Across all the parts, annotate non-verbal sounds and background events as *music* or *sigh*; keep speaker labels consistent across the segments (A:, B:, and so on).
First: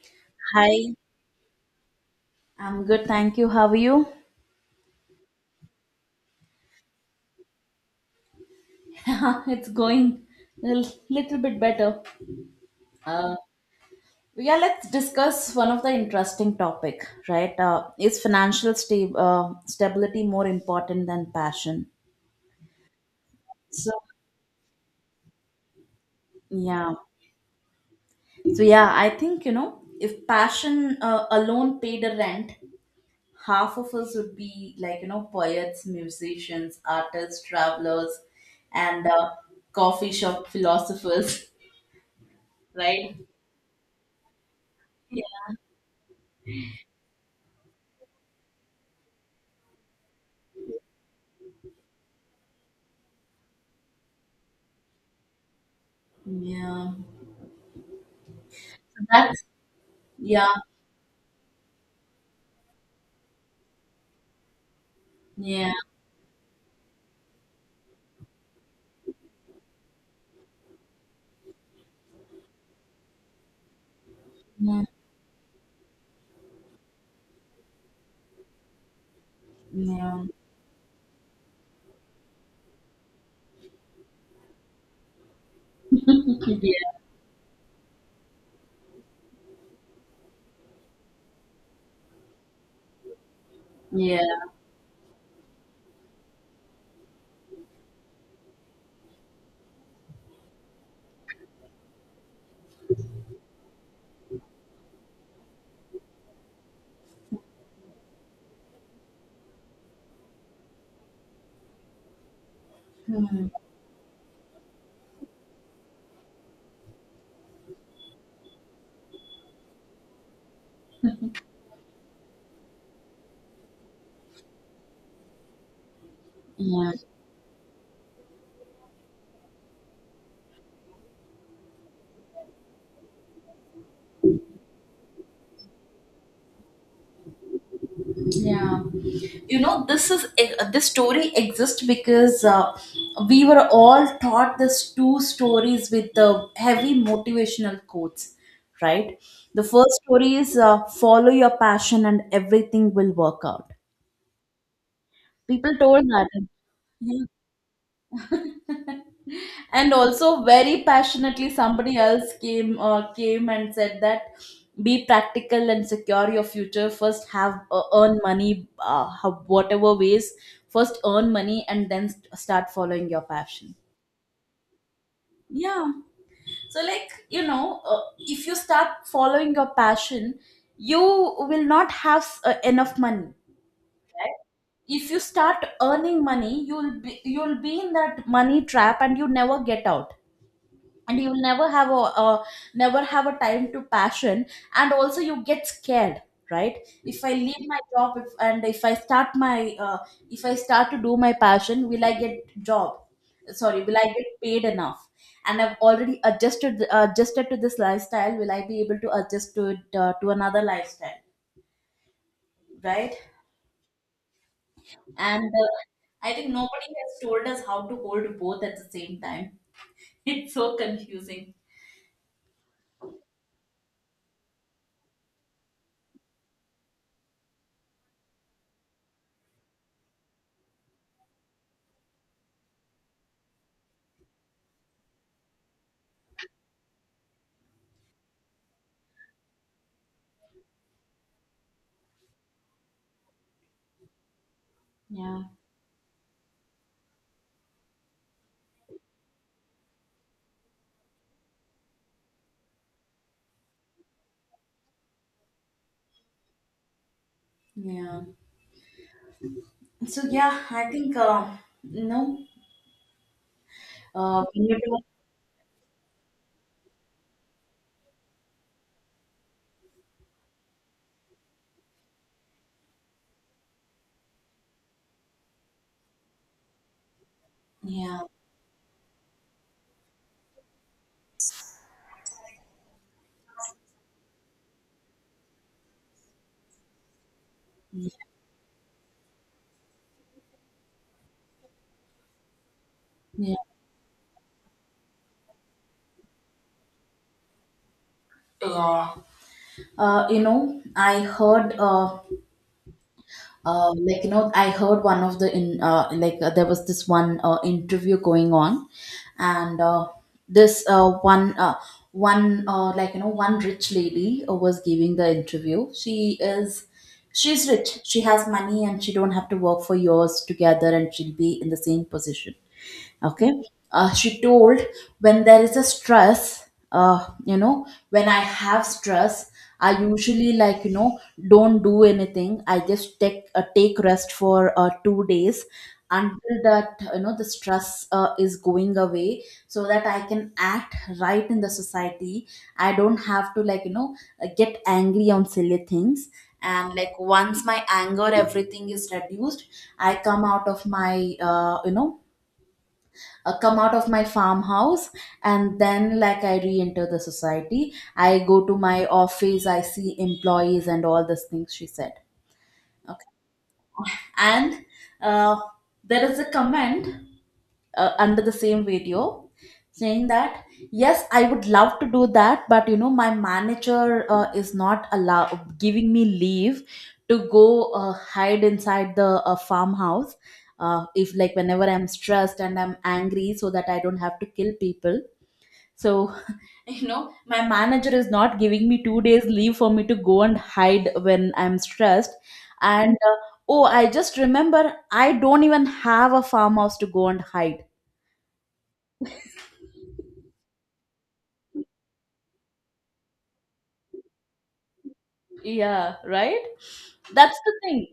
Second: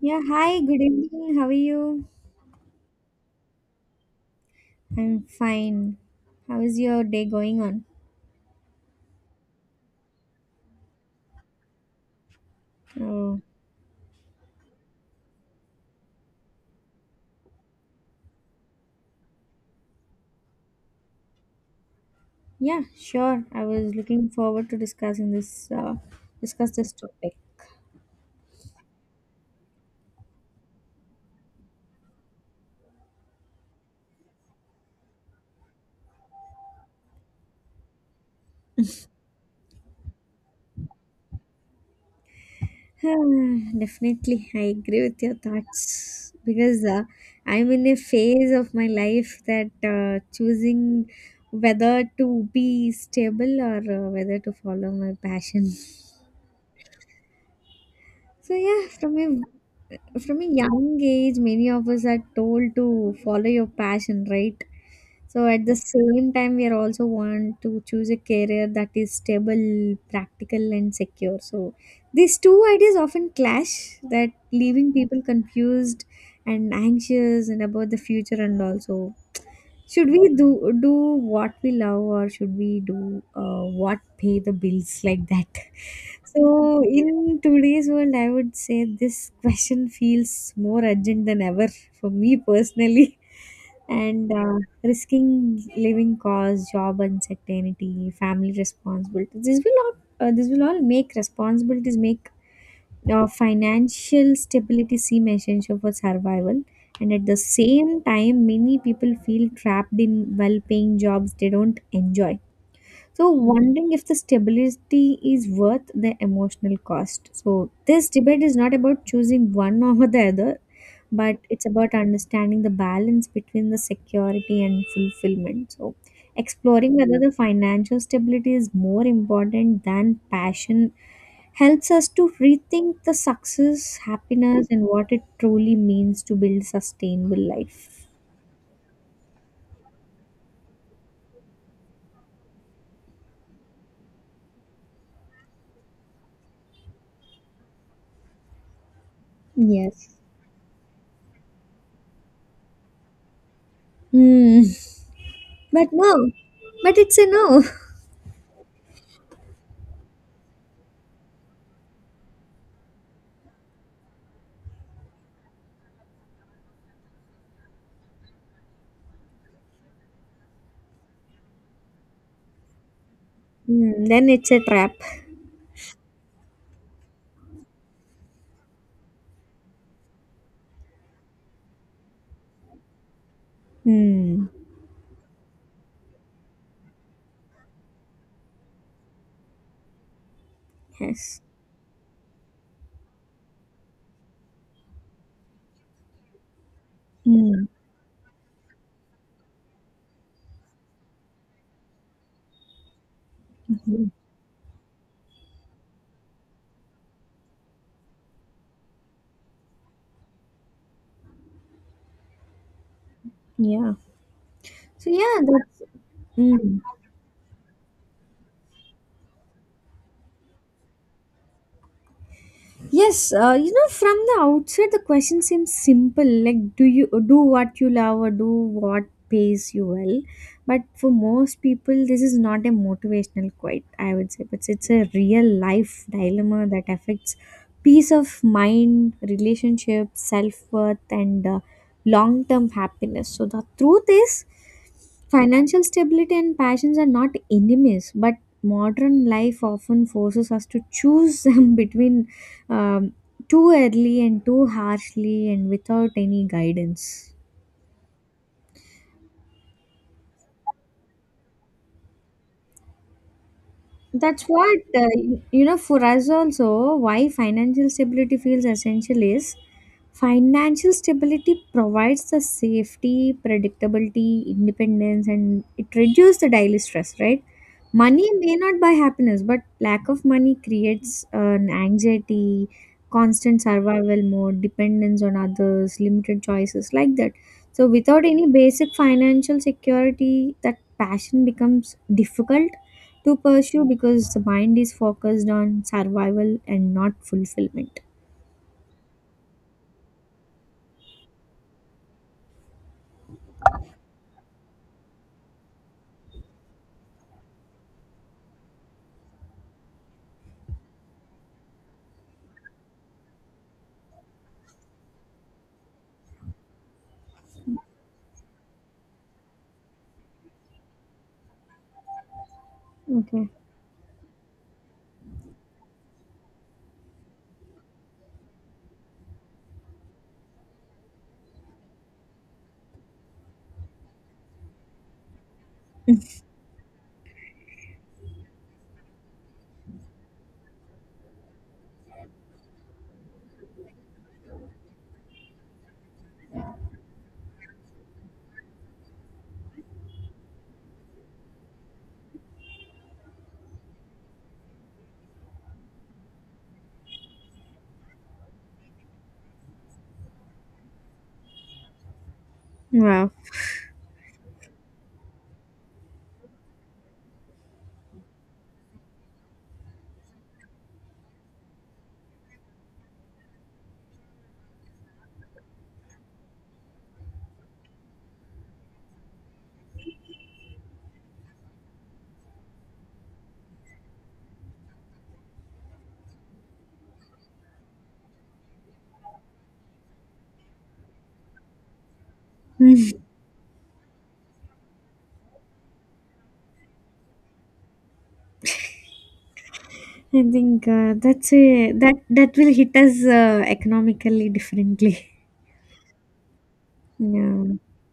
A: Yeah, hi, good
B: Hi,
A: evening. How are you?
B: I'm good, thank you. How are you?
A: I'm fine. How is your day going on?
B: *laughs* It's going a little bit better. Uh,
A: Oh,
B: yeah, let's discuss one of the interesting topic, right? Is financial stability more important than passion?
A: yeah, sure. I
B: So
A: was looking forward to discuss this
B: yeah,
A: topic.
B: so yeah, I think if passion alone paid a rent, half of us would be like poets, musicians, artists, travelers, and coffee shop philosophers, *laughs*
A: *sighs*
B: right?
A: Ah, definitely, I agree with your thoughts because I'm in a phase of my life that choosing whether to be stable or whether to follow my passion.
B: Yeah.
A: So yeah,
B: So
A: from
B: that's
A: a from
B: yeah.
A: a young age, many of us are told to follow your passion, right? So at
B: Yeah.
A: the same time, we are also want to choose a career that is stable, practical, and secure. So these two ideas often clash, that
B: Mm,
A: leaving people confused and anxious and about the future, and also should we
B: yeah.
A: do what we love, or should we do what pay the bills, like that? *laughs* So
B: Yeah.
A: in today's world, I would say this question feels more urgent than ever for me personally. *laughs*
B: Yeah.
A: And risking living costs, job uncertainty, family responsibilities. This will all make responsibilities make financial stability seem essential for survival, and at the same time many people feel trapped in well-paying jobs they don't enjoy, so wondering if the stability is worth the emotional cost. So this debate is not about choosing one *laughs* over the other, but it's about understanding the balance between the security and fulfillment. So,
B: Yeah.
A: exploring whether the financial stability is more important than passion helps us to rethink the success, happiness, and what it truly means to build sustainable life.
B: Yeah. You know, this is this story exists because we were all taught these two stories with the heavy motivational quotes, right? The first
A: Yes.
B: story is, follow your passion and everything will work out.
A: Hmm.
B: People
A: But
B: told that.
A: no. But it's a no.
B: And also very passionately somebody else came came and said that be practical and secure your future first, have earn money, whatever ways, first earn money and then start following your passion.
A: Hmm. Then it's a trap.
B: Yeah, so if you start following your passion, you will not have enough money, right?
A: Hmm.
B: If you start earning money, you'll be in that money trap and you never get out, and you'll
A: Yes.
B: never have a time to passion. And also you get scared, right? If I leave
A: Hmm.
B: my job, if, and if I start my uh, if I start to do my passion, will I get job, sorry, will I get paid enough? And I've already adjusted to this lifestyle, will I be able to adjust to it, to another lifestyle, right?
A: Yeah. So yeah,
B: And
A: that's.
B: I think
A: Mm.
B: nobody has told us how to hold both at the same time. *laughs* It's so confusing.
A: Yes, you know, from the outset, the question seems simple, like do you do what you love or do what pays you well. But for most people, this is not a motivational quote, I would say, but it's a real life dilemma that affects peace of mind, relationship, self worth, and long term happiness. So the truth is.
B: Yeah.
A: Financial stability and passions are not enemies, but modern life often forces us to choose *laughs* them between um, too early and too harshly and without any guidance.
B: Yeah. So yeah, I think you know
A: That's
B: when you
A: what,
B: talk,
A: uh, you know, for us also, why financial stability feels essential is financial stability provides the safety, predictability, independence, and it reduces the daily stress, right?
B: yeah,
A: Money may not buy happiness, but lack of money creates an anxiety, constant survival mode, dependence on others, limited choices, like that. So,
B: yeah.
A: without any basic financial security, that passion becomes difficult to pursue because the mind is focused on survival and not fulfillment.
B: Yeah. You know, I heard like I heard one of the in like there was this one interview going on, and this one one like one rich lady was giving the interview. She's rich. She has money, and she don't have to work for years together, and she'll be in the same position.
A: Okay.
B: Okay. She told, when there is a stress, you know, when I have stress, I usually, don't do anything, I just take take rest for 2 days until that, you know, the stress is going away so that I can act right in the society. I don't have to, get angry on silly things, and like once my anger everything is reduced, I come out of my come out of my farmhouse, and then like I re-enter the society, I go to my office, I see employees and all these things she said. Okay.
A: Wow.
B: And uh, there is a comment under the same video saying that, yes, I would love to do that, but you know, my manager is not allow giving me leave to go hide inside the farmhouse if, like whenever I'm stressed and I'm angry, so that I don't have to kill people. So, *laughs* you know, my manager is not giving me 2 days leave for me to go and hide when I'm stressed. And
A: Mm. *laughs*
B: oh, I just remember I don't even have a farmhouse to go and hide.
A: I think that's a that will hit us economically differently. *laughs*
B: Yeah, right? That's the
A: Yeah.
B: thing.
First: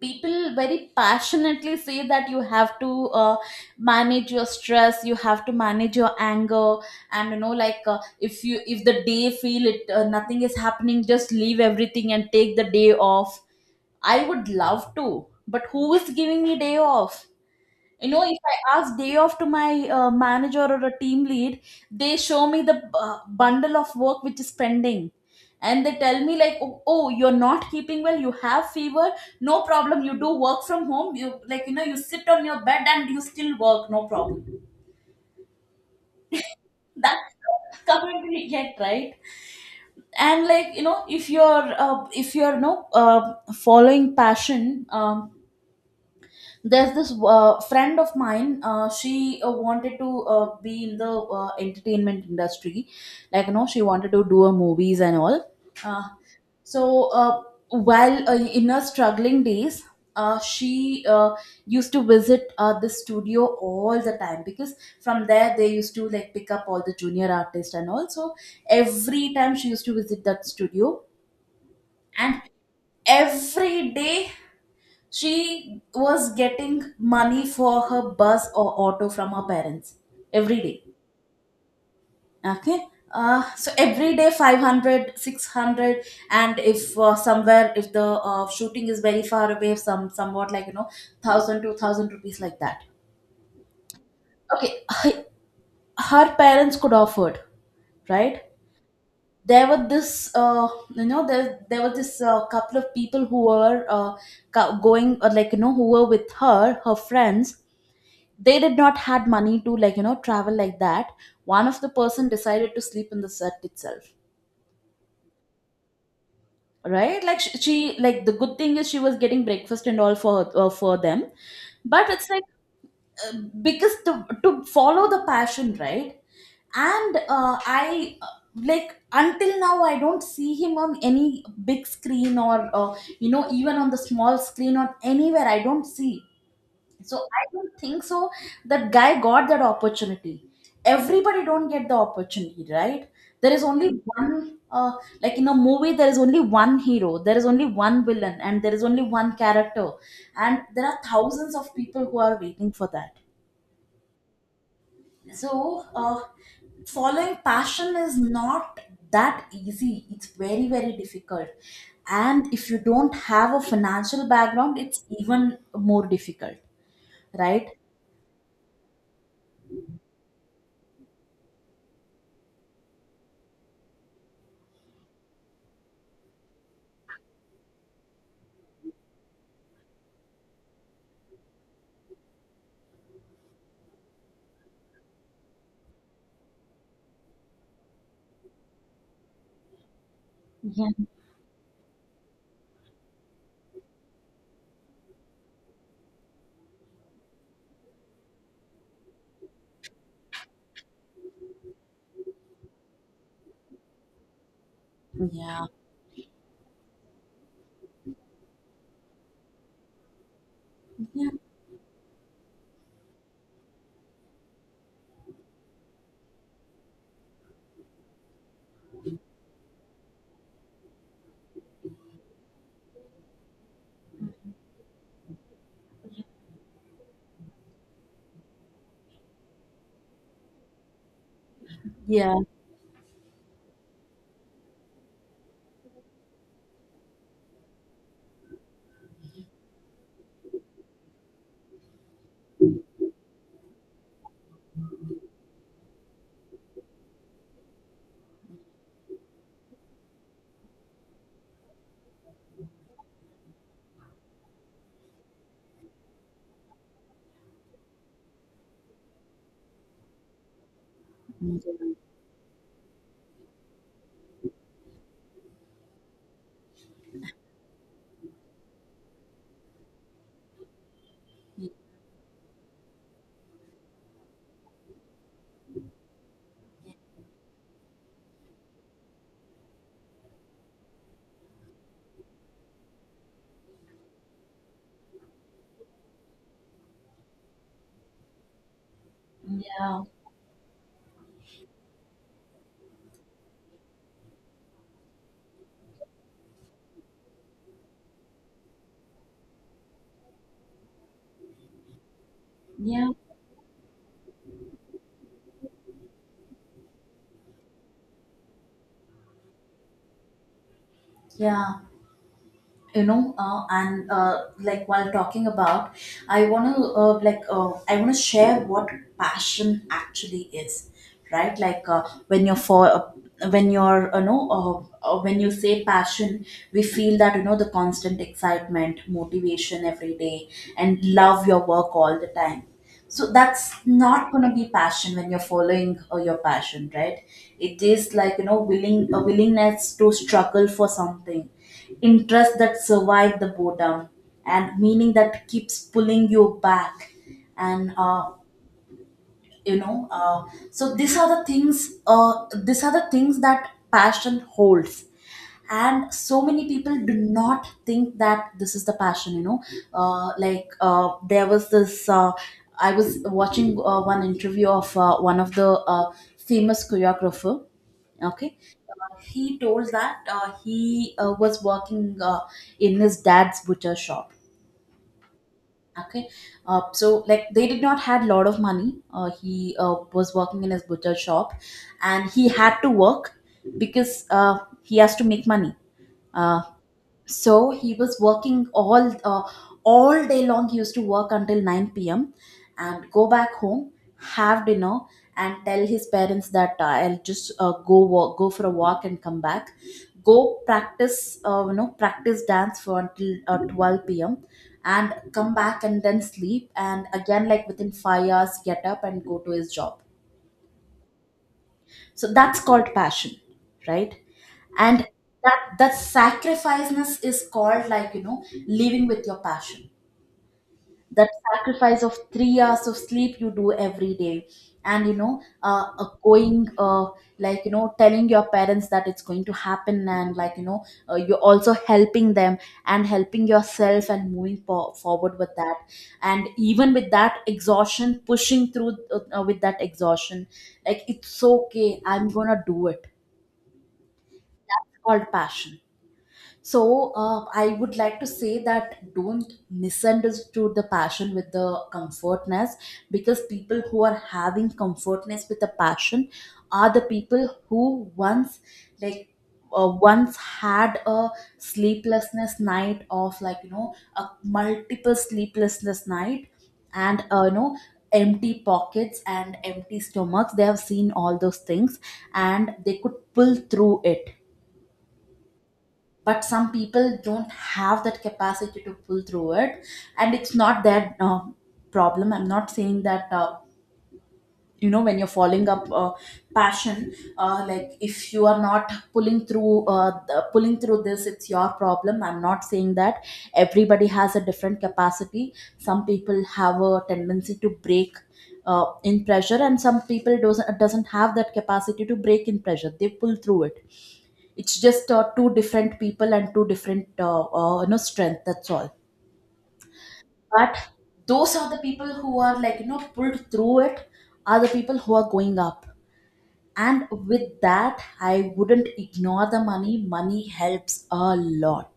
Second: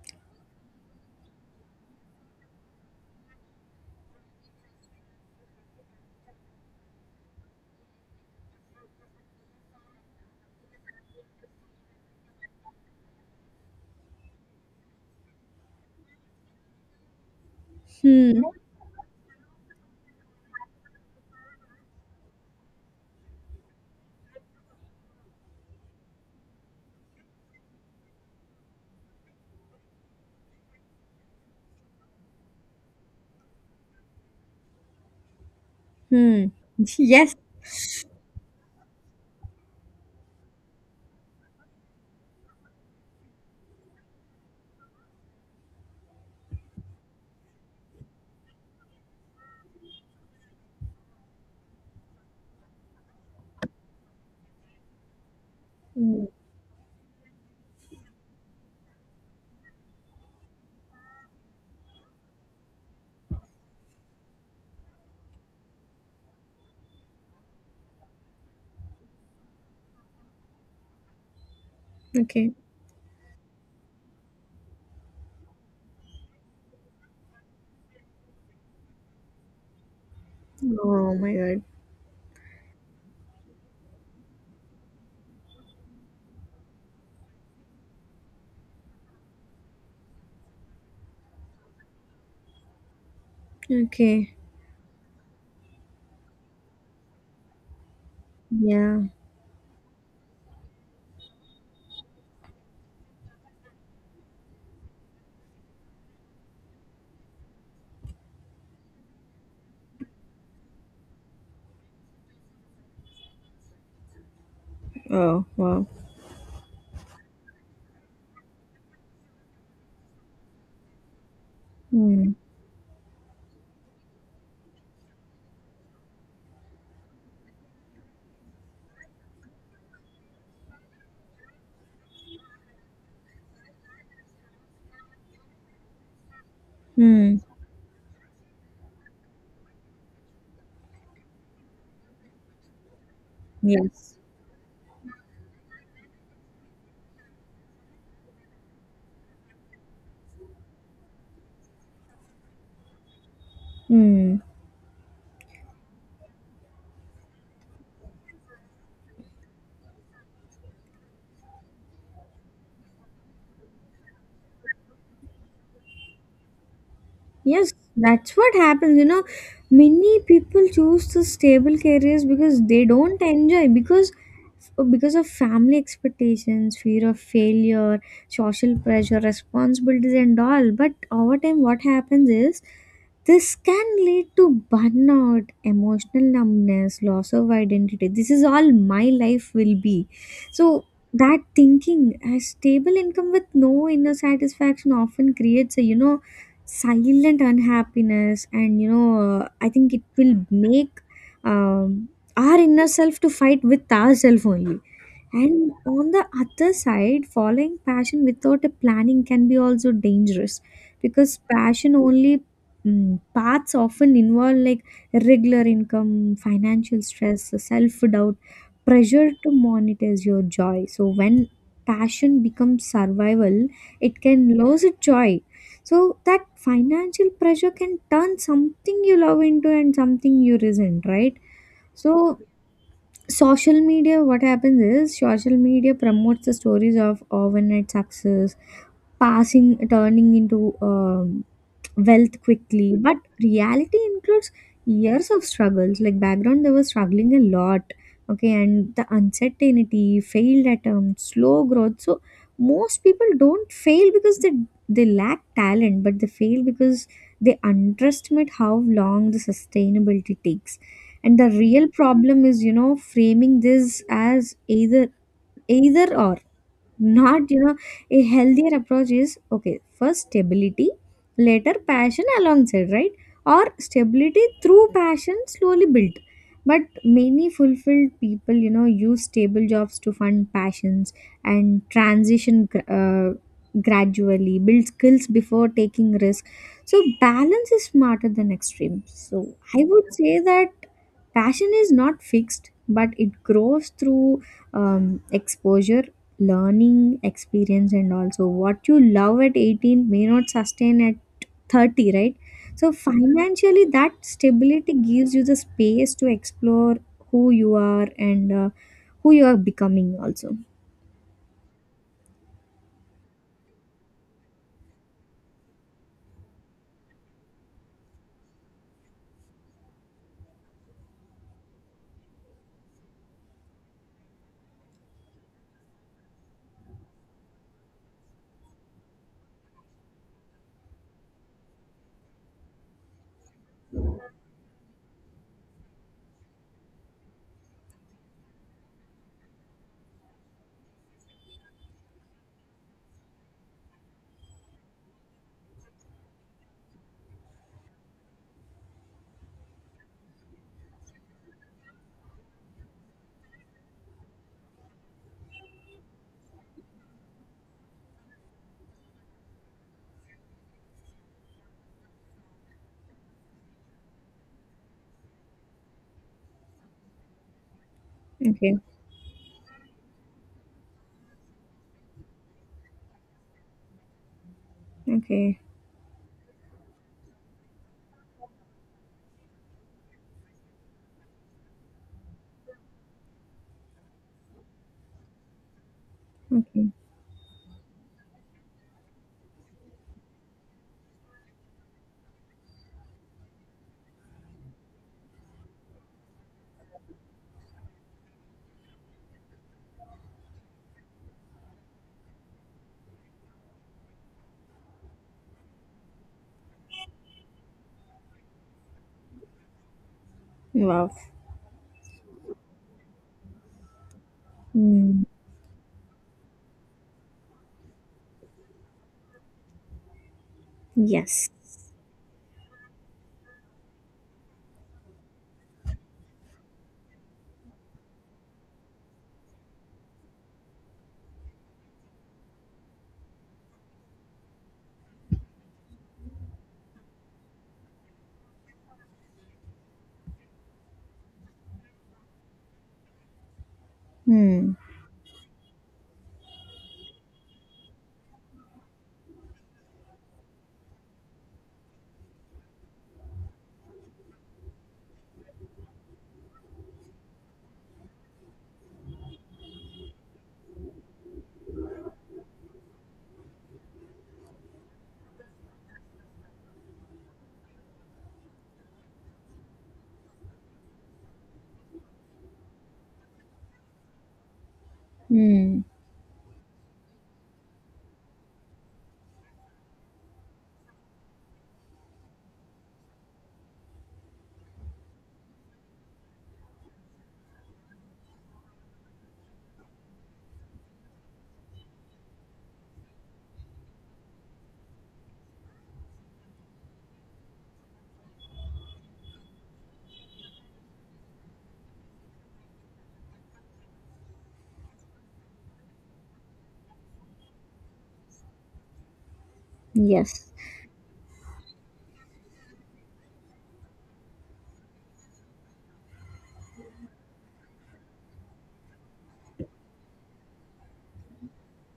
B: People very passionately say that you have to manage your stress, you have to manage your anger, and you know, like if you, if the day feel it, nothing is happening, just leave everything and take the day off. I would love to, but who is giving me day off? You know, if
A: Hmm.
B: I ask day off to my manager or a team lead, they show me the bundle of work which is pending. And they tell me like, oh, oh, you're not keeping well. You have fever. No problem. You do work from home. You, like, you know, you sit on your bed and you still work. No problem.
A: Hmm.
B: That's
A: Yes.
B: the comment *laughs* we get, right? And if you're, no, following passion, there's this friend of mine, she wanted to be in the entertainment industry, like you know, she wanted to do her movies and all. uh,
A: Hmm.
B: so uh, while in her struggling days, she used to visit the studio all the time because from there they used to like pick up all the junior artists, and also every time she used to visit that studio, and
A: Okay.
B: every day she was getting money for her bus or auto from her parents every day.
A: Oh my God.
B: Okay. So every day, 500, 600, and if somewhere if the shooting is very far away, some somewhat like you know 1,000, 2,000 rupees like that.
A: Okay.
B: Okay. Her, her parents could afford, right?
A: Yeah.
B: There were this, there were this couple of people who were going, or like you know, who were with her friends, they did not had money to, travel like that. One of the person decided to sleep in the set itself,
A: Oh wow.
B: right? Like she like, the good thing is she was getting breakfast and all for them, but it's
A: Hmm.
B: like because to follow the passion, right? And I like until now I don't see him on any big screen or even on the small screen or anywhere I don't see. So
A: Hmm.
B: I don't think so that guy got that opportunity. Everybody don't get the opportunity, right? There is only
A: Yes.
B: one, like in a movie there is only one hero, there is only one villain, and there is only one character, and there are thousands of people who are waiting for that.
A: Hmm.
B: So following passion is not that easy. It's very very difficult. And if you don't have a financial background, it's even more difficult, right?
A: Yes, that's what happens. You know, many people choose the stable careers because they don't enjoy, because of family expectations, fear of failure, social pressure, responsibilities, and all. But over time, what happens is this can lead to burnout, emotional numbness, loss of identity. This is all my life will be. So
B: Yeah.
A: that thinking, a stable income with no inner satisfaction often creates a, you know, silent unhappiness, and you know, I think it will make um, our inner self to fight with ourself only.
B: Yeah.
A: And on the other side, following passion without a planning can be also dangerous,
B: Yeah,
A: because passion only, mm, paths often involve like irregular income, financial stress, self doubt, pressure to monetize your joy. So when passion becomes survival, it can lose its joy. So that financial pressure can turn something you love into and something you resent, right?
B: yeah,
A: So social media, what happens is social media promotes the stories of overnight success, passing turning into, wealth quickly, but reality includes years of struggles, like background they were struggling a lot, okay, and the uncertainty, failed attempt, slow growth. So most people don't fail because they lack talent, but they fail because they underestimate how long the sustainability takes. And the real problem is, you know, framing this as either either or, not, you know, a healthier approach is, okay, first stability, later passion alongside, right, or stability through passion slowly built. But many fulfilled people, you know, use stable jobs to fund passions, and transition gradually, build skills before taking risk. So balance is smarter than extreme. So I
B: yeah,
A: would say that passion is not fixed, but it grows through exposure, learning, experience. And also what you love at 18 may not sustain at 30, right? So
B: yeah,
A: financially, that stability gives you the space to explore who you are, and who you are becoming also.
B: yeah. You know, and like while talking about, I want to I want to share what passion actually is, right? Like when you're when you say passion, we feel that, you know, the constant excitement, motivation every day, and love your work all the time. So that's not going to be passion when you're following your passion, right? It is, like you know, willing a willingness to struggle for something, interest that survive the boredom, and meaning that keeps pulling you back. And you know uh, so these are the things that passion holds, and so many people do not think that this is the passion, you know. There was this I was watching one interview of one of the famous choreographer. Okay.
A: Okay.
B: He told that he was working in his dad's butcher shop.
A: Okay.
B: Okay. So like they did not had lot of money. He was working in his butcher shop, and he had to work because he has to make money. uh,
A: Okay.
B: so he was working all day long. He used to work until 9 p.m. and go back home, have dinner, and tell his parents that, I'll just go walk, go for a walk and come back, go practice, practice dance for until 12 p.m. and come back and then sleep, and again like within 5 hours get up and go to his job.
A: Wow.
B: So that's called passion, right? And
A: Mm.
B: that sacrificeness is called, like you know, living with your passion. That
A: Yes.
B: sacrifice of 3 hours of sleep you do every day, and you know going like you know, telling your parents that it's going to happen, and like you know, you're also helping them and helping yourself and moving forward with that, and even with that exhaustion pushing through, with that exhaustion, like it's okay, I'm gonna do it.
A: Mm.
B: It's called passion. So I would like to say that don't misunderstood the passion with the comfortness, because people who are having comfortness with the passion are the people who once, like once had a sleeplessness night of, like you know, a multiple sleeplessness night, and empty pockets and empty stomachs, they have seen all those things and they could pull through it.
A: Mm.
B: But some people don't have that capacity to pull through it. And it's not their problem. I'm not saying that, when you're following up passion, like if you are not pulling through pulling through this it's your problem. I'm not saying that. Everybody has a different capacity. Some people have a tendency to break in pressure, and some people doesn't have that capacity to break in pressure. They pull through it. It's just two different people and two different you know, strength. That's all.
A: Yes.
B: But those are the people who are, like, you know, pulled through it. Are the people who are going up. And with that, I wouldn't ignore the money. Money helps a lot,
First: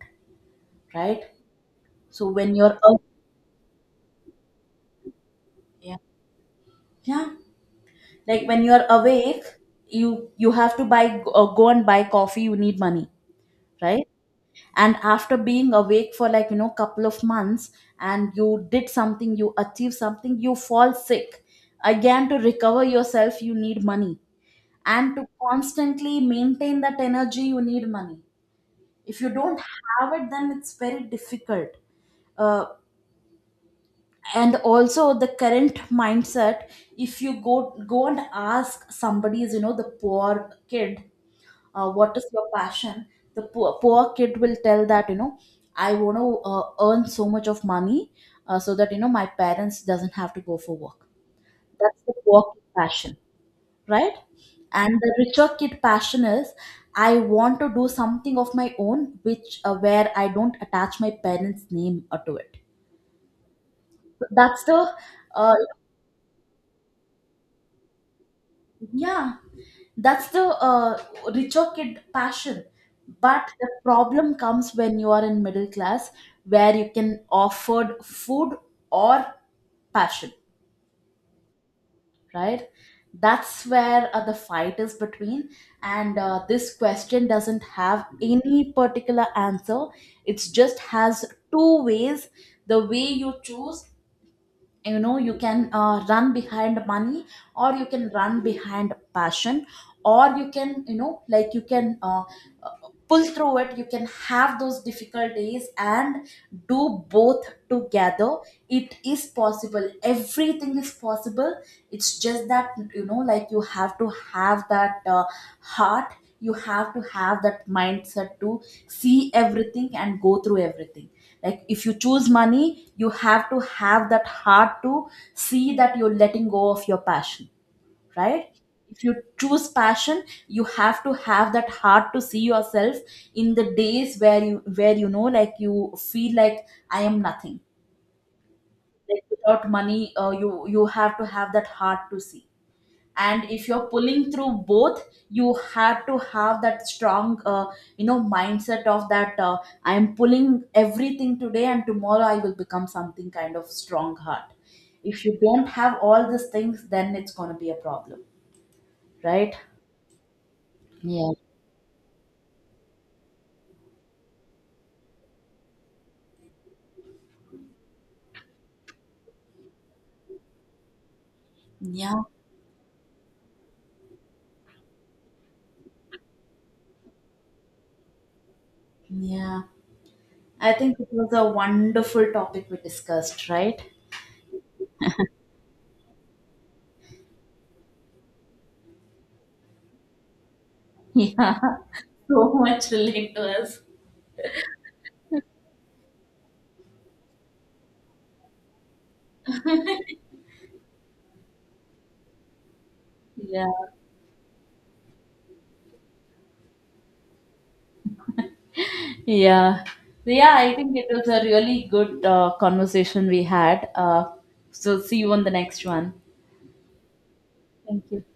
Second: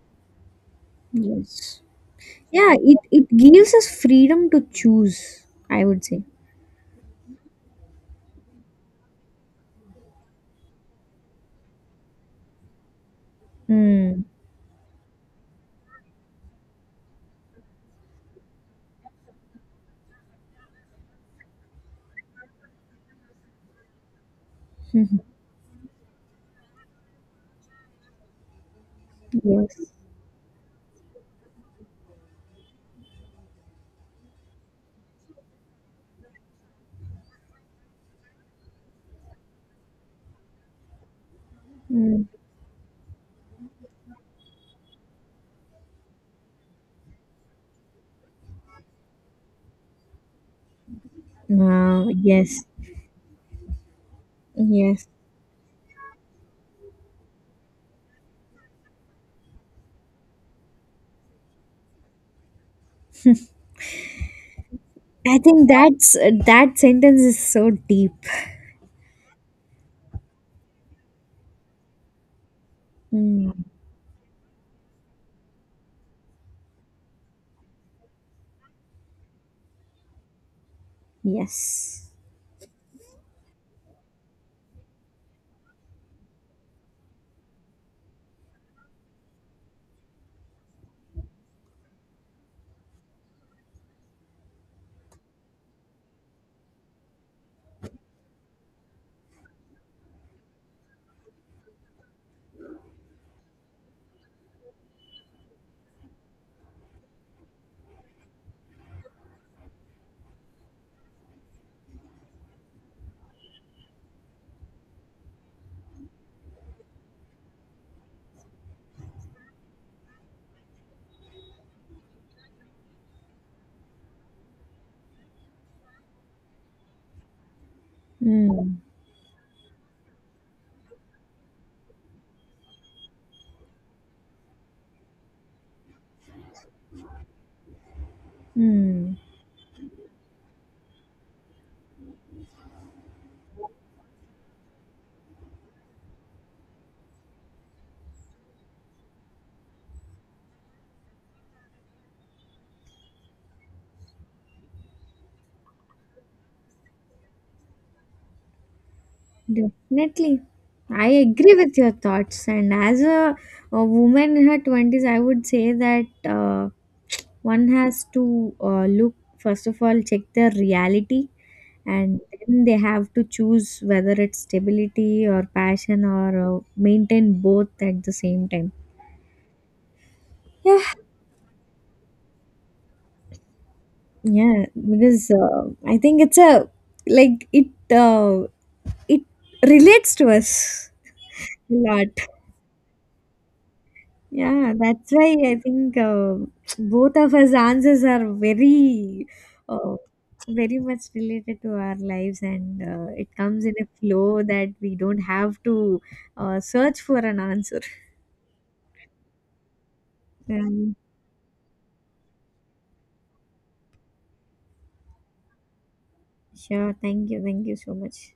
B: right?
A: Yes.
B: So when
A: Yeah,
B: you're
A: it,
B: up,
A: it gives us freedom to choose, I
B: yeah,
A: would say.
B: yeah, like when you're awake, you have to buy go and buy coffee. You need money, right?
A: Mm.
B: And after being awake for, like, you know, couple of months, and you did something, you achieve something, you fall sick. Again, to recover yourself you need money, and to
A: *laughs*
B: constantly maintain that energy you need money. If you don't
A: Yes.
B: have it, then it's very difficult. uh, and also the current mindset, if you go and ask somebody's, you know, the poor kid, what
A: Hmm.
B: is your passion. The poor kid will tell that, you know, I want to earn so much of money, so that, you know, my parents doesn't have to go for work. That's the poor kid
A: Yes.
B: passion, right? And
A: Yes.
B: the richer kid passion is, I want to do something of my own which where I don't attach my parents name to it. So that's the
A: I
B: uh,
A: think that's that sentence is so deep.
B: yeah, that's the richer kid passion. But
A: Mm,
B: the problem comes when you are in middle class, where you can afford food or passion,
A: yes.
B: right? That's where the fight is between, and this question doesn't have any particular answer. It just has two ways, the way you choose. You know, you can run behind money, or you can run behind passion, or you can, you know, like, you can pull through it. You can have those difficult days and do both together. It is possible, everything is possible. It's just that, you know, like, you have to have that heart. You have to have that mindset to see everything and go through everything. Like if you choose money, you have to have that heart to see that you're letting go of your passion, right?
A: Mm.
B: If you choose passion, you have to have that heart to see yourself in the days where you, where, you know, like, you feel like I am nothing.
A: Mm.
B: Like without money, you have to have that heart to see. And if you're pulling through both, you have to have that strong you know, mindset of that I am pulling everything today and tomorrow I will become something, kind of strong heart. If you don't have all these things, then it's going to be a problem, right?
A: Definitely. I
B: Yeah.
A: agree with your thoughts. And as a woman in her 20s, I would say that one has to look, first of all, check their reality. And
B: Yeah,
A: then they have to choose whether it's stability or passion or maintain both at the same time.
B: yeah. I
A: Yeah.
B: think it was a wonderful topic we discussed, right? *laughs*
A: Yeah, because I think it's a, like uh, it relates to us
B: Yeah.
A: a lot.
B: So much relate to us.
A: Yeah, that's why I think both of us answers are very, uh, very much related to our lives, and it comes
B: Yeah.
A: in a flow that we don't have to search for an answer.
B: Yeah. So, yeah, I think
A: Um,
B: it was a really good conversation we had. So see you on the next one.
A: sure, thank you so
B: Thank you.
A: much.